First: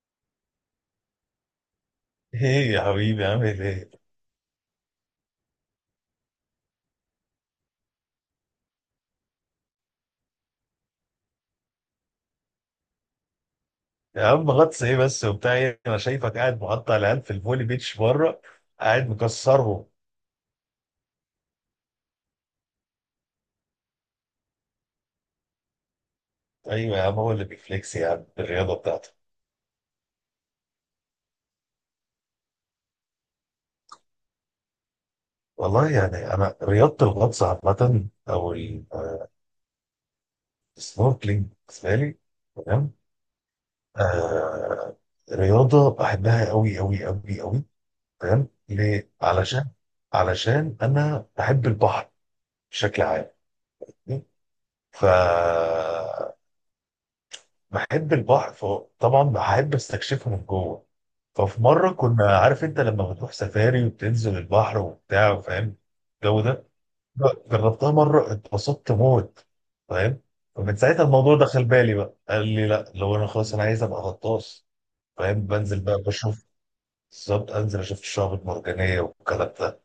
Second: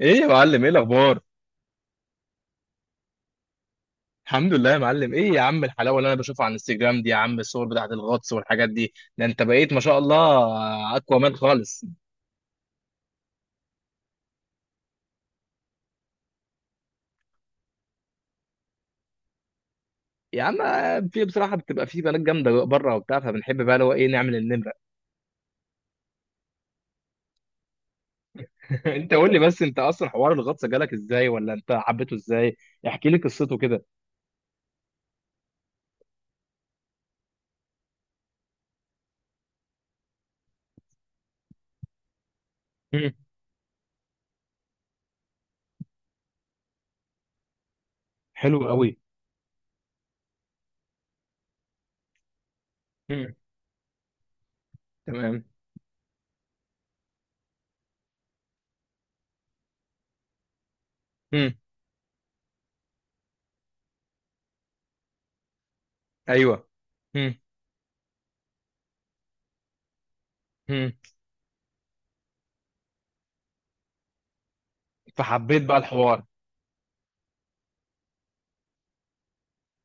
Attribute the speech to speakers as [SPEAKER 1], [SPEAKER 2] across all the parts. [SPEAKER 1] ايه يا معلم، ايه الاخبار؟
[SPEAKER 2] ايه يا حبيبي عامل ايه؟
[SPEAKER 1] الحمد لله يا معلم. ايه يا عم الحلاوه اللي انا بشوفها على الانستجرام دي؟ يا عم الصور بتاعت الغطس والحاجات دي، ده انت بقيت ما شاء الله اقوى مان خالص.
[SPEAKER 2] يا عم غطس ايه بس وبتاع ايه؟ انا شايفك قاعد مقطع العيال في الفولي بيتش بره، قاعد مكسرهم.
[SPEAKER 1] يا عم في بصراحه بتبقى في بنات جامده بره وبتاع، فبنحب بقى اللي هو ايه، نعمل النمره.
[SPEAKER 2] ايوه يا عم، هو اللي بيفليكس يا عم بالرياضه بتاعته.
[SPEAKER 1] انت قول لي بس، انت اصلا حوار الغطس جالك ازاي ولا انت حبيته ازاي؟ احكي لي قصته كده.
[SPEAKER 2] والله يعني انا رياضه الغطس عامه السنوركلينج بالنسبه لي، تمام.
[SPEAKER 1] مم.
[SPEAKER 2] آه، رياضه بحبها قوي قوي قوي قوي، تمام.
[SPEAKER 1] حلو قوي.
[SPEAKER 2] ليه؟ علشان، علشان انا بحب البحر بشكل عام،
[SPEAKER 1] مم.
[SPEAKER 2] ف
[SPEAKER 1] تمام.
[SPEAKER 2] بحب البحر فطبعا بحب استكشفه من جوه.
[SPEAKER 1] مم.
[SPEAKER 2] ففي مره كنا عارف انت لما بتروح سفاري وبتنزل البحر وبتاع، فاهم الجو
[SPEAKER 1] ايوه.
[SPEAKER 2] ده،
[SPEAKER 1] مم.
[SPEAKER 2] جربتها مره اتبسطت موت، فاهم. فمن
[SPEAKER 1] مم.
[SPEAKER 2] ساعتها الموضوع دخل بالي بقى، قال لي لا، لو انا خلاص انا عايز ابقى غطاس، فاهم.
[SPEAKER 1] فحبيت بقى
[SPEAKER 2] بنزل بقى
[SPEAKER 1] الحوار.
[SPEAKER 2] بشوف بالظبط، انزل اشوف الشعب المرجانيه والكلام ده.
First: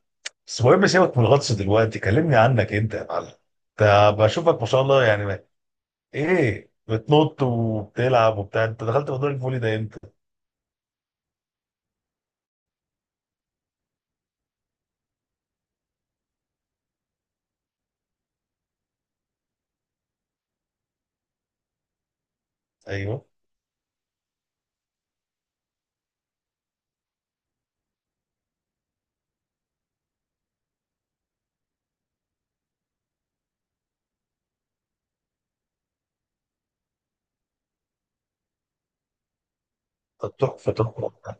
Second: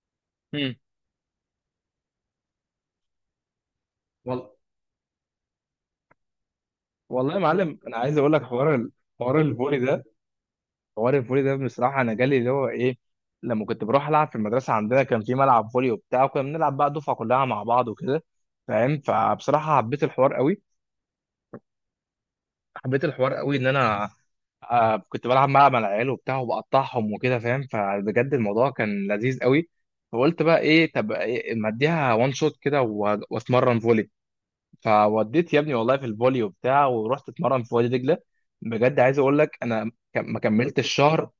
[SPEAKER 2] بس
[SPEAKER 1] مم.
[SPEAKER 2] المهم سيبك من الغطس دلوقتي، كلمني عنك انت يا معلم. ده
[SPEAKER 1] وال-
[SPEAKER 2] بشوفك ما شاء الله يعني، ايه
[SPEAKER 1] والله يا
[SPEAKER 2] بتنط
[SPEAKER 1] معلم انا عايز اقول
[SPEAKER 2] وبتلعب
[SPEAKER 1] لك
[SPEAKER 2] وبتاع، انت دخلت موضوع
[SPEAKER 1] حوار
[SPEAKER 2] الفولي ده
[SPEAKER 1] الفولي
[SPEAKER 2] امتى؟
[SPEAKER 1] ده. حوار الفولي ده بصراحة أنا جالي اللي هو إيه، لما كنت بروح ألعب في المدرسة عندنا كان في ملعب فولي وبتاع، وكنا بنلعب بقى دفعة كلها مع بعض وكده، فاهم؟ فبصراحة حبيت الحوار قوي. حبيت
[SPEAKER 2] ايوه.
[SPEAKER 1] الحوار قوي إن أنا كنت بلعب مع العيال وبتاع وبقطعهم وكده، فاهم؟ فبجد الموضوع كان لذيذ قوي. فقلت بقى إيه، طب إيه، ما أديها وان شوت كده وأتمرن فولي. فوديت يا ابني والله في الفولي وبتاع، ورحت أتمرن في وادي دجلة. بجد عايز أقول لك أنا
[SPEAKER 2] طب
[SPEAKER 1] ما
[SPEAKER 2] تحفه
[SPEAKER 1] كملتش شهر.
[SPEAKER 2] تحفه،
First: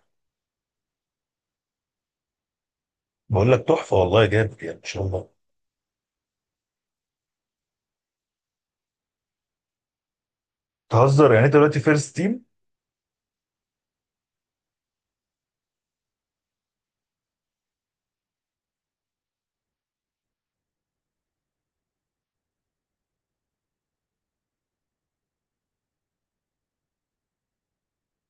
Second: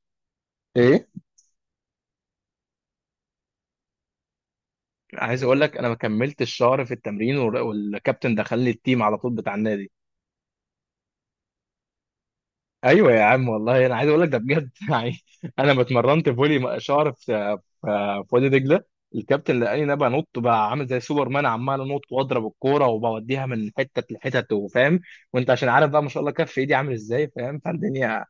[SPEAKER 1] إيه،
[SPEAKER 2] بقول لك تحفه والله، جامد يعني ان شاء الله.
[SPEAKER 1] عايز اقول لك انا ما كملتش شهر في التمرين والكابتن دخل لي التيم على طول بتاع النادي.
[SPEAKER 2] تهزر يعني، انت دلوقتي فيرست تيم؟
[SPEAKER 1] ايوه يا عم والله انا عايز اقول لك ده بجد. يعني انا ما اتمرنت فولي شهر في في وادي دجله، الكابتن لقاني انا بنط بقى عامل زي سوبر مان، عمال انط واضرب الكوره وبوديها من حته لحتت، وفاهم، وانت عشان عارف بقى ما شاء الله كف ايدي عامل ازاي، فاهم؟ فالدنيا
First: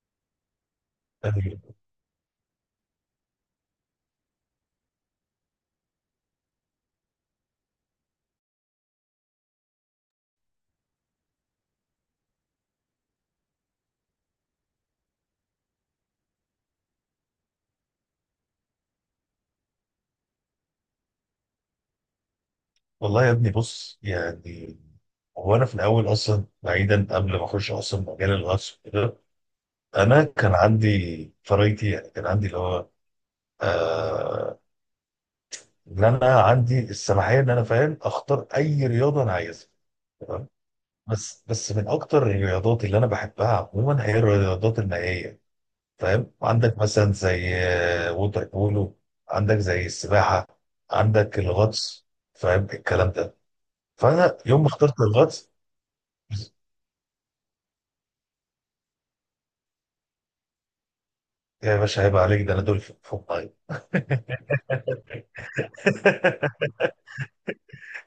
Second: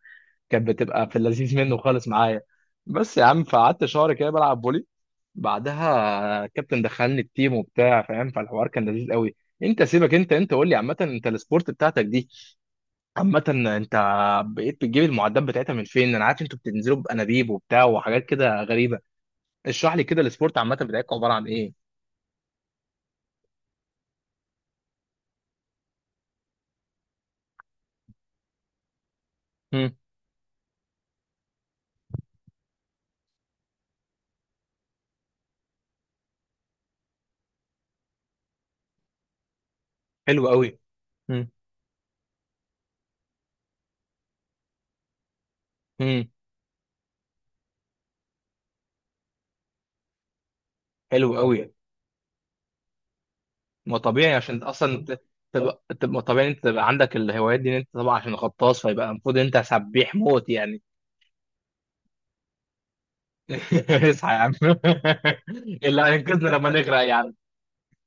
[SPEAKER 1] كانت بتبقى في اللذيذ منه خالص معايا. بس يا عم، فقعدت شهر كده بلعب فولي، بعدها الكابتن دخلني التيم وبتاع، فاهم؟ فالحوار كان لذيذ قوي. انت سيبك انت، قول لي عامه، انت السبورت بتاعتك دي عامه، انت بقيت بتجيب المعدات بتاعتها من فين؟ انا عارف انتوا بتنزلوا بانابيب وبتاع وحاجات كده غريبه. اشرح لي كده السبورت عامه بتاعتكم عباره عن ايه.
[SPEAKER 2] والله يا ابني بص يعني، هو انا في الاول اصلا، بعيدا قبل ما اخش اصلا مجال الغطس وكده،
[SPEAKER 1] امم.
[SPEAKER 2] انا كان عندي فرايتي، يعني كان عندي اللي هو، آه ان انا عندي السماحيه ان انا، فاهم، اختار اي رياضه انا عايزها.
[SPEAKER 1] حلو قوي.
[SPEAKER 2] بس من اكتر الرياضات اللي انا بحبها عموما هي الرياضات المائيه،
[SPEAKER 1] امم.
[SPEAKER 2] فاهم. عندك مثلا زي ووتر بولو، عندك زي السباحه،
[SPEAKER 1] حلو
[SPEAKER 2] عندك
[SPEAKER 1] قوي.
[SPEAKER 2] الغطس، فاهم الكلام ده.
[SPEAKER 1] ما طبيعي
[SPEAKER 2] فانا يوم
[SPEAKER 1] عشان
[SPEAKER 2] ما اخترت
[SPEAKER 1] اصلا
[SPEAKER 2] الغطس،
[SPEAKER 1] تبقى طبيعي انت تبقى عندك الهوايات دي، ان انت طبعا عشان غطاس فيبقى المفروض انت سبيح موت يعني.
[SPEAKER 2] يا باشا هيبقى عليك، ده انا دول فوق فوق الميه.
[SPEAKER 1] اصحى يا عم. اللي هينقذنا لما نغرق يعني.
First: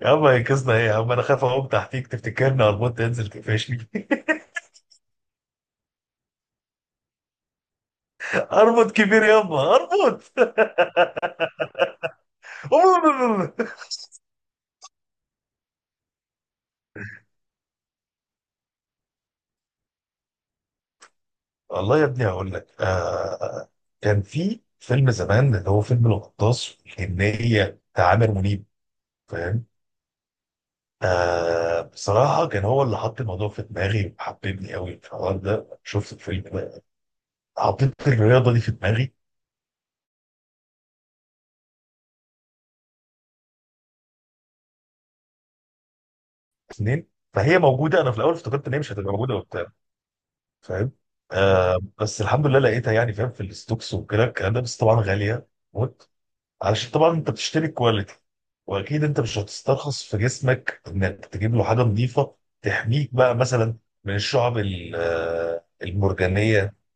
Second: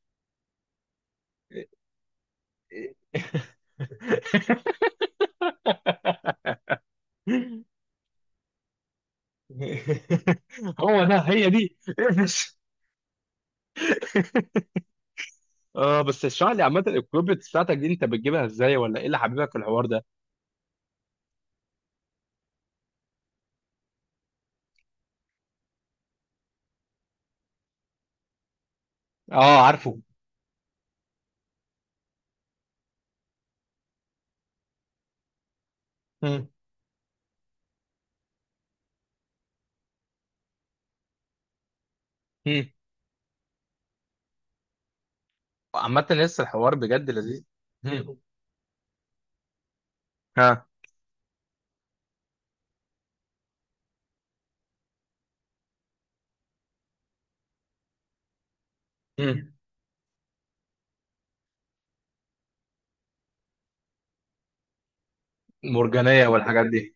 [SPEAKER 2] يا عم هينقذنا ايه يا عم، انا خايف اقوم تحتيك تفتكرني اربط، تنزل تقفشني. اربط كبير يابا اربط.
[SPEAKER 1] هو ده، هي دي، اقفش. اه بس اشرح لي عامة الكروبت بتاعتك دي، انت بتجيبها ازاي؟ ولا ايه اللي حبيبك في الحوار ده؟
[SPEAKER 2] والله يا ابني هقول لك، كان في فيلم زمان اللي هو فيلم الغطاس والجنية بتاع عامر منيب،
[SPEAKER 1] اه،
[SPEAKER 2] فاهم.
[SPEAKER 1] عارفه.
[SPEAKER 2] آه، بصراحة كان هو اللي حط الموضوع في دماغي وحببني قوي في الحوار ده، شفت الفيلم
[SPEAKER 1] مم.
[SPEAKER 2] ده حطيت الرياضة دي في دماغي.
[SPEAKER 1] مم. عامة لسه الحوار
[SPEAKER 2] اثنين،
[SPEAKER 1] بجد لذيذ.
[SPEAKER 2] فهي موجودة، أنا
[SPEAKER 1] مم.
[SPEAKER 2] في الأول افتكرت إن هي مش هتبقى موجودة وبتاع،
[SPEAKER 1] ها.
[SPEAKER 2] فاهم. آه، بس الحمد لله لقيتها يعني، فاهم، في الستوكس وكده الكلام ده، بس طبعا غالية موت، علشان طبعا انت بتشتري كواليتي، واكيد انت مش
[SPEAKER 1] مم.
[SPEAKER 2] هتسترخص في جسمك انك تجيب له حاجه نظيفه تحميك بقى مثلا من الشعب
[SPEAKER 1] مرجانية والحاجات
[SPEAKER 2] المرجانيه.
[SPEAKER 1] دي.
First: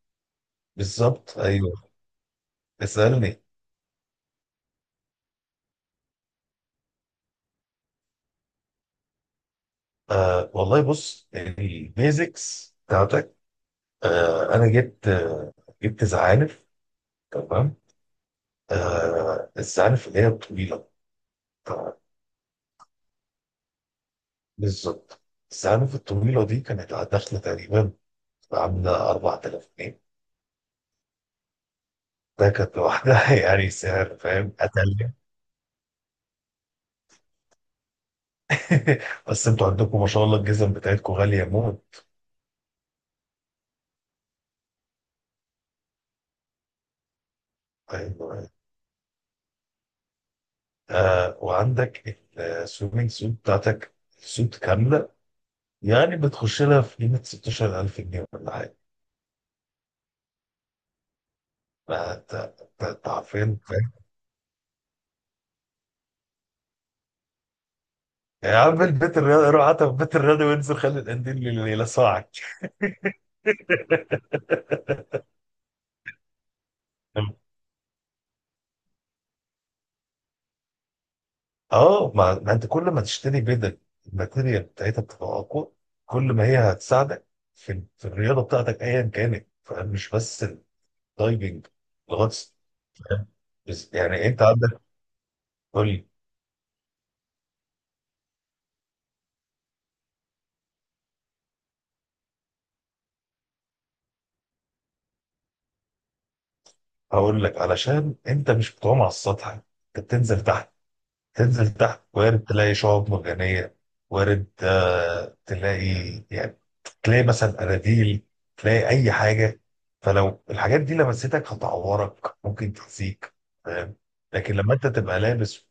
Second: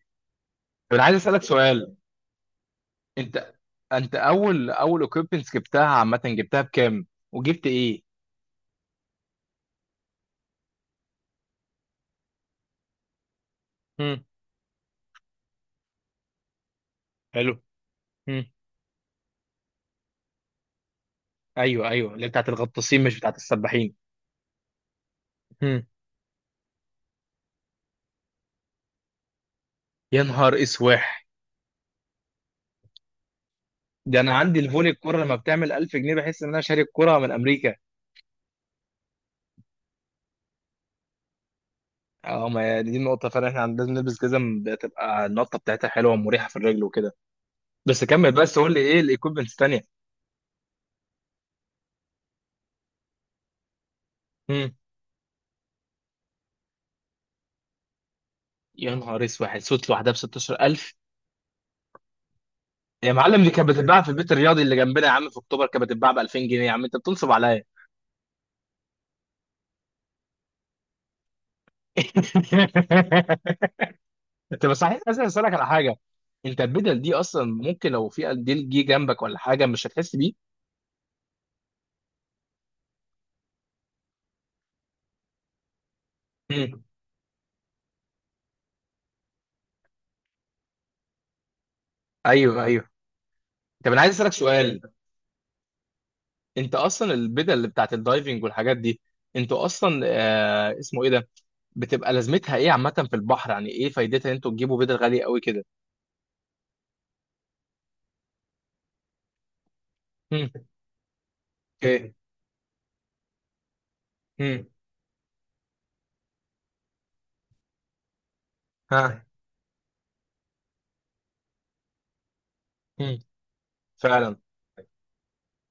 [SPEAKER 1] طب انا عايز
[SPEAKER 2] بالظبط،
[SPEAKER 1] اسألك
[SPEAKER 2] ايوه.
[SPEAKER 1] سؤال.
[SPEAKER 2] اسالني.
[SPEAKER 1] انت، انت اول اول equipment جبتها عامة جبتها بكام؟ وجبت ايه؟
[SPEAKER 2] آه والله، بص البيزكس بتاعتك،
[SPEAKER 1] مم.
[SPEAKER 2] انا جبت، جبت زعانف،
[SPEAKER 1] حلو.
[SPEAKER 2] تمام.
[SPEAKER 1] مم.
[SPEAKER 2] آه، الزعانف اللي هي الطويله،
[SPEAKER 1] ايوه
[SPEAKER 2] تمام.
[SPEAKER 1] ايوه، اللي بتاعت الغطاسين مش بتاعت السباحين.
[SPEAKER 2] بالظبط،
[SPEAKER 1] مم.
[SPEAKER 2] الزعانف الطويله دي كانت داخله تقريبا عامله 4000 جنيه.
[SPEAKER 1] يا نهار اسواح!
[SPEAKER 2] ده كانت لوحدها يعني سعر،
[SPEAKER 1] ده انا
[SPEAKER 2] فاهم،
[SPEAKER 1] عندي الفولي
[SPEAKER 2] قتل.
[SPEAKER 1] الكرة لما بتعمل 1000 جنيه بحس ان انا شاري الكرة من امريكا.
[SPEAKER 2] بس انتوا عندكم ما شاء الله الجزم بتاعتكم غالية موت،
[SPEAKER 1] اه، ما هي دي النقطة فعلا، احنا عندنا لازم نلبس جزم بتبقى النقطة بتاعتها حلوة ومريحة في الرجل وكده. بس
[SPEAKER 2] فاهم؟
[SPEAKER 1] كمل، بس قول لي ايه الايكويبمنتس الثانية.
[SPEAKER 2] آه، وعندك السويمنج سوت بتاعتك، سوت
[SPEAKER 1] امم.
[SPEAKER 2] كاملة، يعني بتخش لها في قيمة 16000 جنيه ولا حاجة.
[SPEAKER 1] يا نهار اسود، صوت لوحدها ب 16000؟
[SPEAKER 2] فانت انت أنت
[SPEAKER 1] يا معلم دي
[SPEAKER 2] حرفيا
[SPEAKER 1] كانت
[SPEAKER 2] فاهم.
[SPEAKER 1] بتتباع في البيت الرياضي اللي جنبنا يا عم، في اكتوبر كانت بتتباع ب 2000 جنيه، يا عم انت بتنصب عليا.
[SPEAKER 2] يا عم البيت الرياضي، روح حتى في البيت الرياضي وانزل خلي القنديل اللي يلسعك.
[SPEAKER 1] انت بس صحيح عايز اسالك على حاجة. انت البدل دي اصلا ممكن لو في ديل جه جنبك ولا حاجة مش هتحس بيه؟
[SPEAKER 2] اه، ما انت كل ما تشتري بدل، الماتيريال بتاعتها بتبقى اقوى، كل ما هي
[SPEAKER 1] امم.
[SPEAKER 2] هتساعدك في في الرياضه بتاعتك ايا كانت. فمش بس الدايفنج، الغطس،
[SPEAKER 1] ايوه ايوه.
[SPEAKER 2] فاهم؟
[SPEAKER 1] طب
[SPEAKER 2] بس
[SPEAKER 1] انا عايز
[SPEAKER 2] يعني
[SPEAKER 1] اسالك
[SPEAKER 2] انت
[SPEAKER 1] سؤال.
[SPEAKER 2] عندك، قول لي.
[SPEAKER 1] انت اصلا البدل اللي بتاعت الدايفنج والحاجات دي، انتوا اصلا اسمه ايه ده، بتبقى لازمتها ايه عامه في البحر؟ يعني ايه فايدتها ان انتوا تجيبوا بدل غاليه قوي كده؟
[SPEAKER 2] هقول لك، علشان انت مش بتعوم على السطح، انت بتنزل
[SPEAKER 1] امم.
[SPEAKER 2] تحت. تنزل تحت،
[SPEAKER 1] اوكي.
[SPEAKER 2] وارد تلاقي شعاب مرجانية، وارد
[SPEAKER 1] امم.
[SPEAKER 2] تلاقي يعني، تلاقي مثلا أناديل، تلاقي أي
[SPEAKER 1] ها.
[SPEAKER 2] حاجة. فلو الحاجات دي لمستك هتعورك، ممكن
[SPEAKER 1] امم.
[SPEAKER 2] تأذيك، فاهم.
[SPEAKER 1] فعلا.
[SPEAKER 2] لكن لما أنت تبقى لابس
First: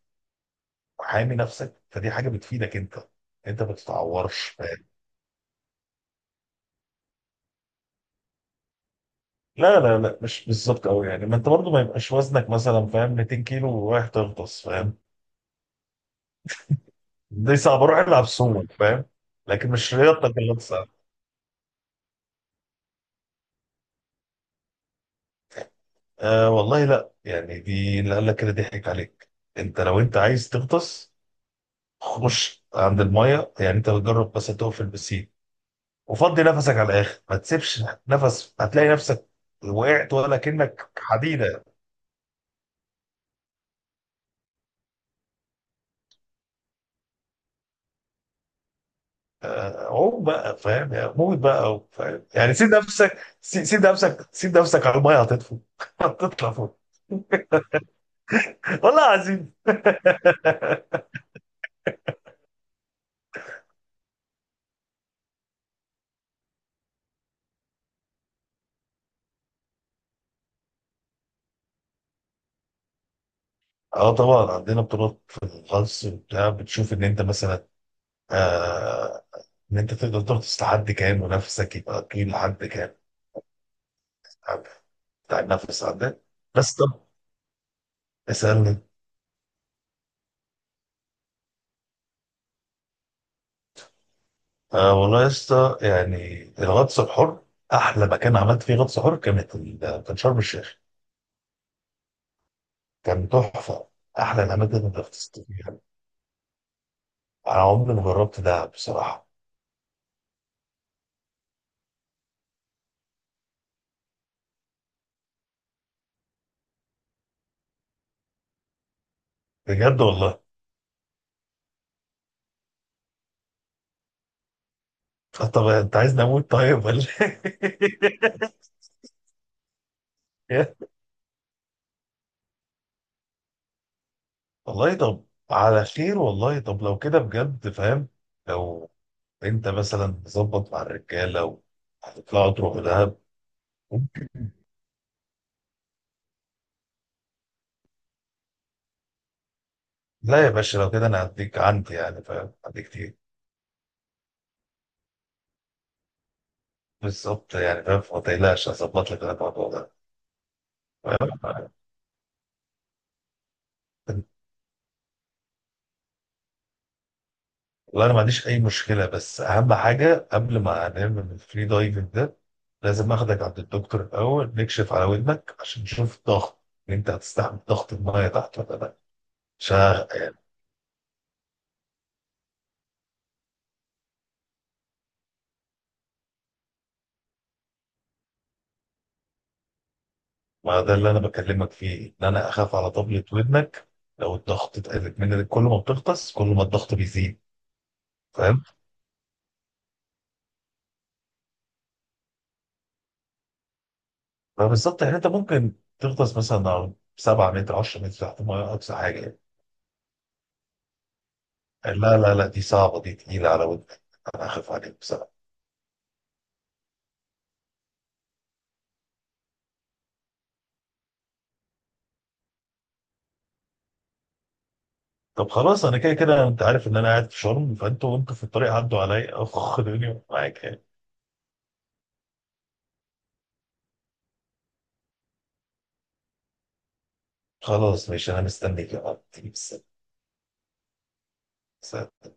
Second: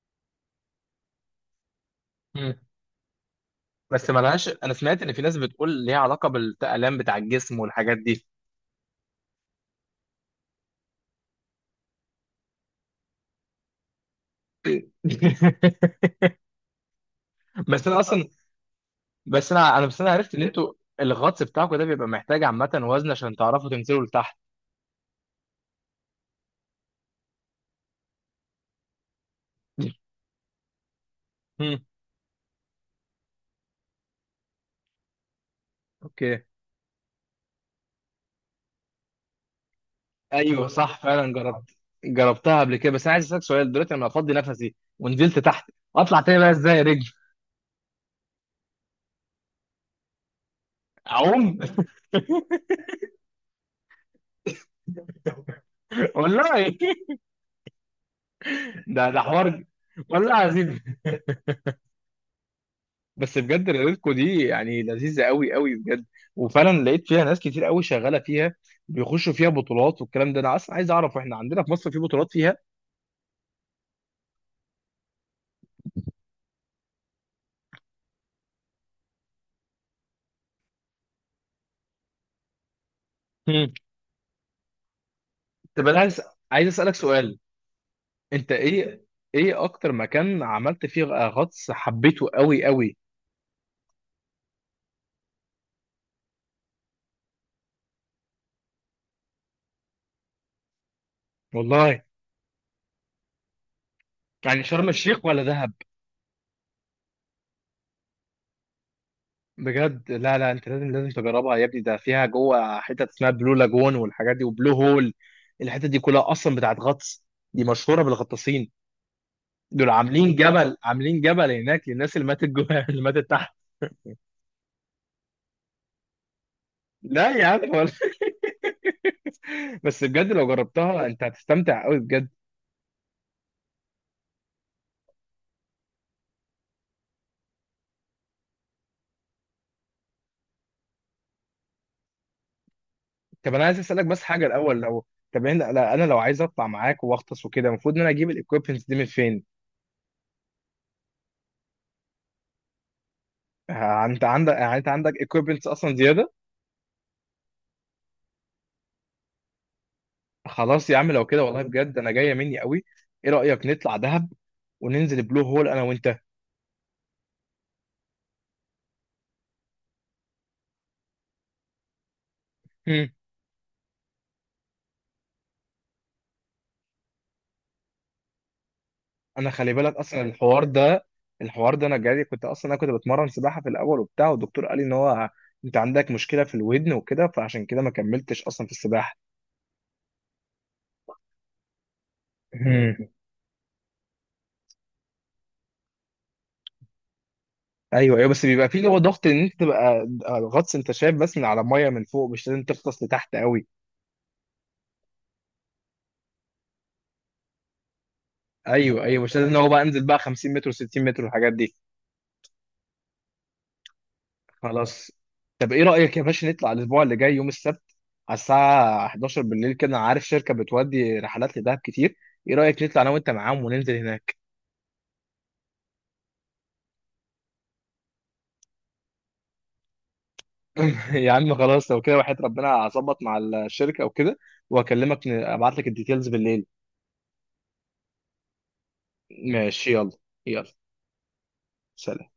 [SPEAKER 2] وحامي نفسك، فدي حاجة
[SPEAKER 1] امم.
[SPEAKER 2] بتفيدك أنت، أنت ما
[SPEAKER 1] بس
[SPEAKER 2] بتتعورش،
[SPEAKER 1] ملهاش، انا
[SPEAKER 2] فاهم.
[SPEAKER 1] سمعت ان في ناس بتقول ليها علاقه بالالام بتاع الجسم والحاجات دي.
[SPEAKER 2] لا لا لا، مش بالظبط قوي يعني، ما أنت برضه ما يبقاش وزنك مثلا فاهم 200 كيلو ورايح تغطس، فاهم. دي
[SPEAKER 1] بس
[SPEAKER 2] صعبة، روح
[SPEAKER 1] انا
[SPEAKER 2] العب
[SPEAKER 1] اصلا،
[SPEAKER 2] سومو، فاهم.
[SPEAKER 1] بس
[SPEAKER 2] لكن
[SPEAKER 1] انا انا
[SPEAKER 2] مش
[SPEAKER 1] بس انا عرفت
[SPEAKER 2] رياضتك
[SPEAKER 1] ان
[SPEAKER 2] اللي انت،
[SPEAKER 1] انتوا الغطس بتاعكم ده بيبقى محتاج عامه وزن عشان تعرفوا تنزلوا لتحت.
[SPEAKER 2] آه والله لا يعني، دي اللي قال لك كده ضحك عليك. انت لو انت عايز تغطس،
[SPEAKER 1] مم.
[SPEAKER 2] خش عند المايه، يعني انت بتجرب بس تقف في البسين وفضي
[SPEAKER 1] اوكي.
[SPEAKER 2] نفسك على الاخر، ما تسيبش نفس، هتلاقي نفسك وقعت ولا
[SPEAKER 1] ايوه
[SPEAKER 2] كأنك
[SPEAKER 1] صح فعلا،
[SPEAKER 2] حديدة.
[SPEAKER 1] جربت. جربتها قبل كده، بس انا عايز اسالك سؤال، دلوقتي لما افضي نفسي ونزلت تحت، اطلع تاني بقى ازاي يا رجل؟
[SPEAKER 2] آه، عوم بقى فاهم يعني، موت
[SPEAKER 1] اعوم.
[SPEAKER 2] بقى فاهم يعني، سيب نفسك سيب نفسك على المايه، هتطفو. هتطلع
[SPEAKER 1] والله!
[SPEAKER 2] فوق،
[SPEAKER 1] ده
[SPEAKER 2] والله
[SPEAKER 1] ده
[SPEAKER 2] العظيم.
[SPEAKER 1] حوار. والله عظيم. بس بجد ريلتكو دي يعني لذيذه قوي قوي بجد. وفعلا لقيت فيها ناس كتير قوي شغاله فيها، بيخشوا فيها بطولات والكلام ده. انا اصلا عايز اعرف، احنا عندنا في مصر في بطولات فيها؟
[SPEAKER 2] اه طبعا عندنا بطولات في الغطس وبتاع، بتشوف ان انت مثلا، آه، ان انت تقدر تغطس لحد كام، ونفسك يبقى طويل لحد كام،
[SPEAKER 1] مم.
[SPEAKER 2] عارف، بتاع النفس
[SPEAKER 1] طب انا عايز،
[SPEAKER 2] عندك. بس
[SPEAKER 1] اسالك
[SPEAKER 2] طب،
[SPEAKER 1] سؤال. انت
[SPEAKER 2] اسالني.
[SPEAKER 1] ايه، اكتر مكان عملت فيه غطس حبيته قوي قوي؟
[SPEAKER 2] آه والله يا اسطى، يعني الغطس الحر، احلى مكان عملت فيه غطس حر كانت كان شرم الشيخ،
[SPEAKER 1] والله
[SPEAKER 2] كان تحفه، احلى
[SPEAKER 1] يعني
[SPEAKER 2] الاماكن
[SPEAKER 1] شرم
[SPEAKER 2] اللي
[SPEAKER 1] الشيخ
[SPEAKER 2] غطست
[SPEAKER 1] ولا دهب؟
[SPEAKER 2] فيها. انا عمري ما جربت ده بصراحه.
[SPEAKER 1] بجد؟ لا لا، انت لازم لازم تجربها يا ابني، ده فيها جوه حتت اسمها بلو لاجون والحاجات دي، وبلو هول. الحتت دي كلها اصلا بتاعت غطس، دي مشهوره بالغطاسين. دول
[SPEAKER 2] بجد
[SPEAKER 1] عاملين
[SPEAKER 2] والله.
[SPEAKER 1] جبل، عاملين جبل هناك للناس اللي ماتت جوه اللي ماتت تحت.
[SPEAKER 2] آه، طب انت عايزني اموت طيب ولا
[SPEAKER 1] لا يا عم، ولا. بس بجد لو
[SPEAKER 2] إيه؟
[SPEAKER 1] جربتها انت هتستمتع قوي بجد.
[SPEAKER 2] والله طب على خير. والله طب لو كده بجد، فاهم، لو انت مثلا تظبط مع الرجاله وهتطلعوا تروحوا دهب،
[SPEAKER 1] طب انا عايز اسالك بس حاجه
[SPEAKER 2] ممكن.
[SPEAKER 1] الاول، لو طب انا لا، انا لو عايز اطلع معاك واغطس وكده، المفروض ان انا اجيب الايكويبمنتس دي من فين؟
[SPEAKER 2] لا يا باشا لو كده انا هديك عندي، يعني فاهم، عندي كتير.
[SPEAKER 1] ها، انت عندك؟ يعني انت عندك ايكويبمنتس اصلا زياده؟
[SPEAKER 2] بالظبط، يعني فاهم، فما تقلقش، هظبط لك أنا الموضوع ده،
[SPEAKER 1] خلاص يا عم لو كده
[SPEAKER 2] فاهم.
[SPEAKER 1] والله بجد انا جايه مني قوي. ايه رايك نطلع دهب وننزل بلو هول انا وانت؟
[SPEAKER 2] والله انا ما عنديش اي مشكله، بس اهم حاجه قبل ما نعمل الفري دايفنج ده،
[SPEAKER 1] هم.
[SPEAKER 2] لازم اخدك عند الدكتور الاول نكشف على ودنك، عشان نشوف الضغط ان انت هتستحمل ضغط المايه تحت ولا لا.
[SPEAKER 1] انا خلي بالك
[SPEAKER 2] عشان،
[SPEAKER 1] اصلا الحوار ده، الحوار ده انا جاي، كنت اصلا انا كنت بتمرن سباحه في الاول وبتاع، والدكتور قال لي ان هو انت عندك مشكله في الودن وكده، فعشان كده ما كملتش اصلا في السباحه.
[SPEAKER 2] ما ده اللي انا بكلمك فيه، ان انا اخاف على
[SPEAKER 1] هم.
[SPEAKER 2] طبلة ودنك، لو الضغط اتقلت منك، كل ما بتغطس كل ما الضغط بيزيد،
[SPEAKER 1] ايوه ايوه، بس
[SPEAKER 2] فاهم.
[SPEAKER 1] بيبقى فيه اللي هو ضغط، ان انت تبقى غطس، انت شايف بس من على الميه من فوق، مش لازم تغطس لتحت قوي.
[SPEAKER 2] فبالظبط يعني، انت ممكن تغطس مثلا على 7 متر 10 متر تحت الميه اقصى
[SPEAKER 1] ايوه
[SPEAKER 2] حاجه
[SPEAKER 1] ايوه، مش
[SPEAKER 2] يعني.
[SPEAKER 1] لازم ان هو بقى انزل بقى 50 متر و60 متر والحاجات دي.
[SPEAKER 2] لا لا لا، دي صعبه، دي تقيله على ودنك، انا اخاف عليك
[SPEAKER 1] خلاص.
[SPEAKER 2] بصراحه.
[SPEAKER 1] طب ايه رأيك يا باشا نطلع الاسبوع اللي جاي يوم السبت، على الساعة 11 بالليل كده، انا عارف شركة بتودي رحلات لدهب كتير، ايه رأيك نطلع انا وانت معاهم وننزل هناك؟
[SPEAKER 2] طب خلاص، انا كده كده انت عارف ان انا قاعد في شرم، فانتوا وانتوا في الطريق عدوا عليا، اخ دنيا معاك يعني.
[SPEAKER 1] يا عم خلاص لو كده وحياة ربنا هظبط مع الشركة وكده، واكلمك ابعت لك الديتيلز بالليل.
[SPEAKER 2] خلاص ماشي، انا مستنيك يا عم.
[SPEAKER 1] ماشي، يلا، يلا،
[SPEAKER 2] سلام.
[SPEAKER 1] سلام.